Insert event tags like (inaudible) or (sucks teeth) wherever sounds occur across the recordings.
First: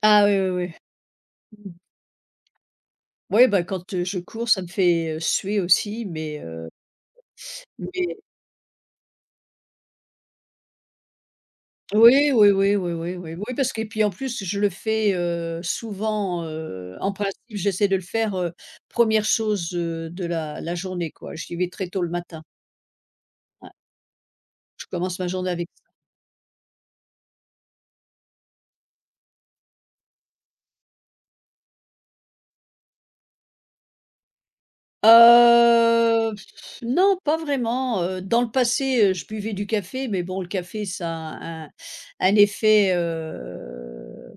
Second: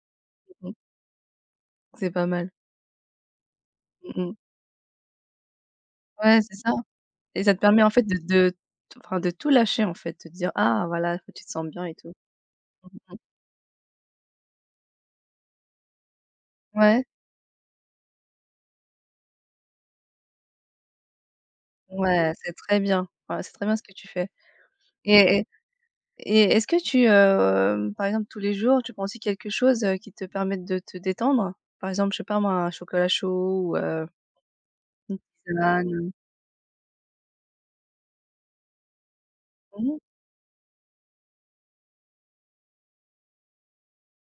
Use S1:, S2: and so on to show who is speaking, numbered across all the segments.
S1: Ah! Oui,
S2: Mmh mh.
S1: oui, oui.
S2: C'est pas mal.
S1: Ouais, bah, quand, heu, je
S2: Mmh mh.
S1: cours, ça me fait, heu, suer aussi, mais,
S2: Ouais c'est
S1: heu.
S2: ça. Et ça te permet en
S1: (sucks teeth)
S2: fait de
S1: Mais
S2: de enfin de tout lâcher en fait, de te dire: «Ah voilà» ce que tu te sente bien et tout.
S1: Oui. Oui oui, oui
S2: Mmh mh.
S1: oui, oui oui, parce que et puis en plus, je le fais, heu, souvent, heu,
S2: Ouais?
S1: en principe j'essaie de le faire, heu, 1re chose, heu, de la la journée quoi, j'y vais très tôt le
S2: Ouais,
S1: matin.
S2: c'est très bien, voilà c'est très
S1: Ouais.
S2: bien, ce que tu fais.
S1: Je commence ma
S2: Et et
S1: journée ave
S2: Et est-ce que tu, heu, par exemple tous les jours, tu prends aussi quelque chose, heu, qui te permette de te détendre? Par exemple, je sais pas moi, un chocolat chaud ou, heu, une tisane?
S1: Heu, (scoffs) non, pas vraiment, heu. Dans le passé, heu, je buvais du
S2: Mmh.
S1: café, mais bon le café ça a un un effet, heu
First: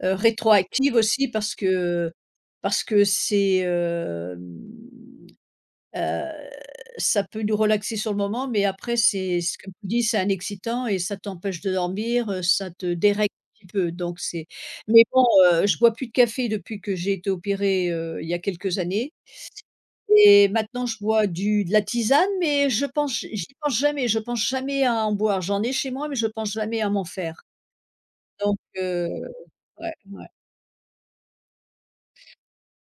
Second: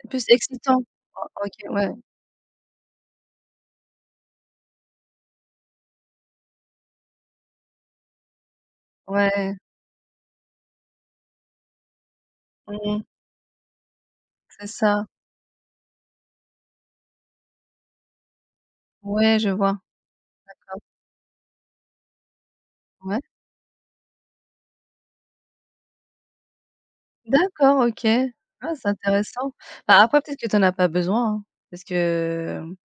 S2: C'est
S1: heu,
S2: plus excitant.
S1: rétroactive
S2: O
S1: aussi
S2: OK.
S1: parce que,
S2: Ouais.
S1: heu, parce que c'est, hem. Heu, ça peut nous relaxer sur le moment, mais après c'est,
S2: Ouais.
S1: ce qu'on nous dit c'est un excitant, et ça t'empêche de dormir, heu, ça te
S2: Mmh.
S1: dérègle un petit peu, donc c'est
S2: C'est
S1: Mais
S2: ça.
S1: bon, heu, je bois plus de café depuis que j'ai été opérée, heu, il y a quelques années.
S2: Ouais, je vois.
S1: Et
S2: D'accord.
S1: maintenant je bois du de la tisane, mais je
S2: Ouais.
S1: pense j j'y pense jamais, je pense jamais à en boire. J'en ai chez moi, mais je pense jamais à m'en faire.
S2: D'accord, OK.
S1: Donc,
S2: Ah c'est
S1: heu,
S2: intéressant!
S1: ouais
S2: Bah après
S1: ouais.
S2: peut-être que tu en as pas besoin, hein, parce que, mmh,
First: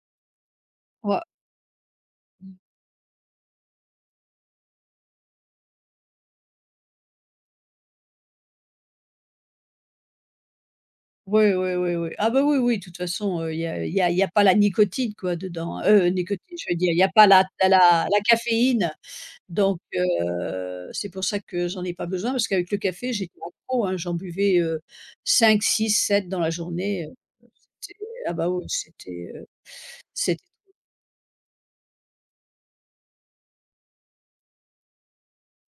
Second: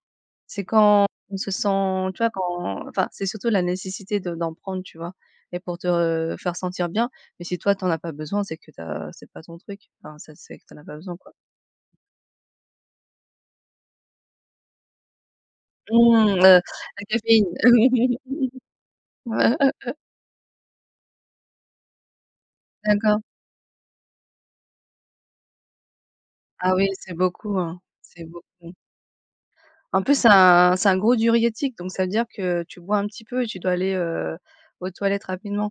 S2: c'est quand
S1: Ouais.
S2: on se sent, tu vois,
S1: Mmh.
S2: quand enfin c'est surtout la nécessité de d'en prendre, tu vois? Et pour te re faire sentir bien, mais si toi tu en as pas besoin, c'est que tu as c'est pas ton truc, enfin ça, c'est que tu en as pas besoin quoi.
S1: Oui oui oui oui. Ah, bah, oui oui, de toute façon, heu, il y a, heu, il y a il y a pas la nicotine quoi dedans, heu,
S2: Mmh!
S1: nicotine,
S2: Heu,
S1: je veux dire, il y
S2: la
S1: a pas la
S2: caféine!
S1: tu as la la caféine. Donc,
S2: (laughs)
S1: heu, c'est pour ça que j'en ai pas besoin parce qu'avec le café,
S2: D'accord.
S1: j'ai bu beaucoup, hein, j'en buvais, heu, 5-6-7 dans la
S2: Ah oui,
S1: journée.
S2: c'est
S1: Heu,
S2: beaucoup hein,
S1: c'était
S2: c'est
S1: ah, bah, oui,
S2: beaucoup.
S1: c'était, heu,
S2: En plus c'est
S1: c'ét
S2: un c'est un gros diurétique, donc ça veut dire que tu bois un petit peu et tu dois aller, heu, aux toilettes rapidement.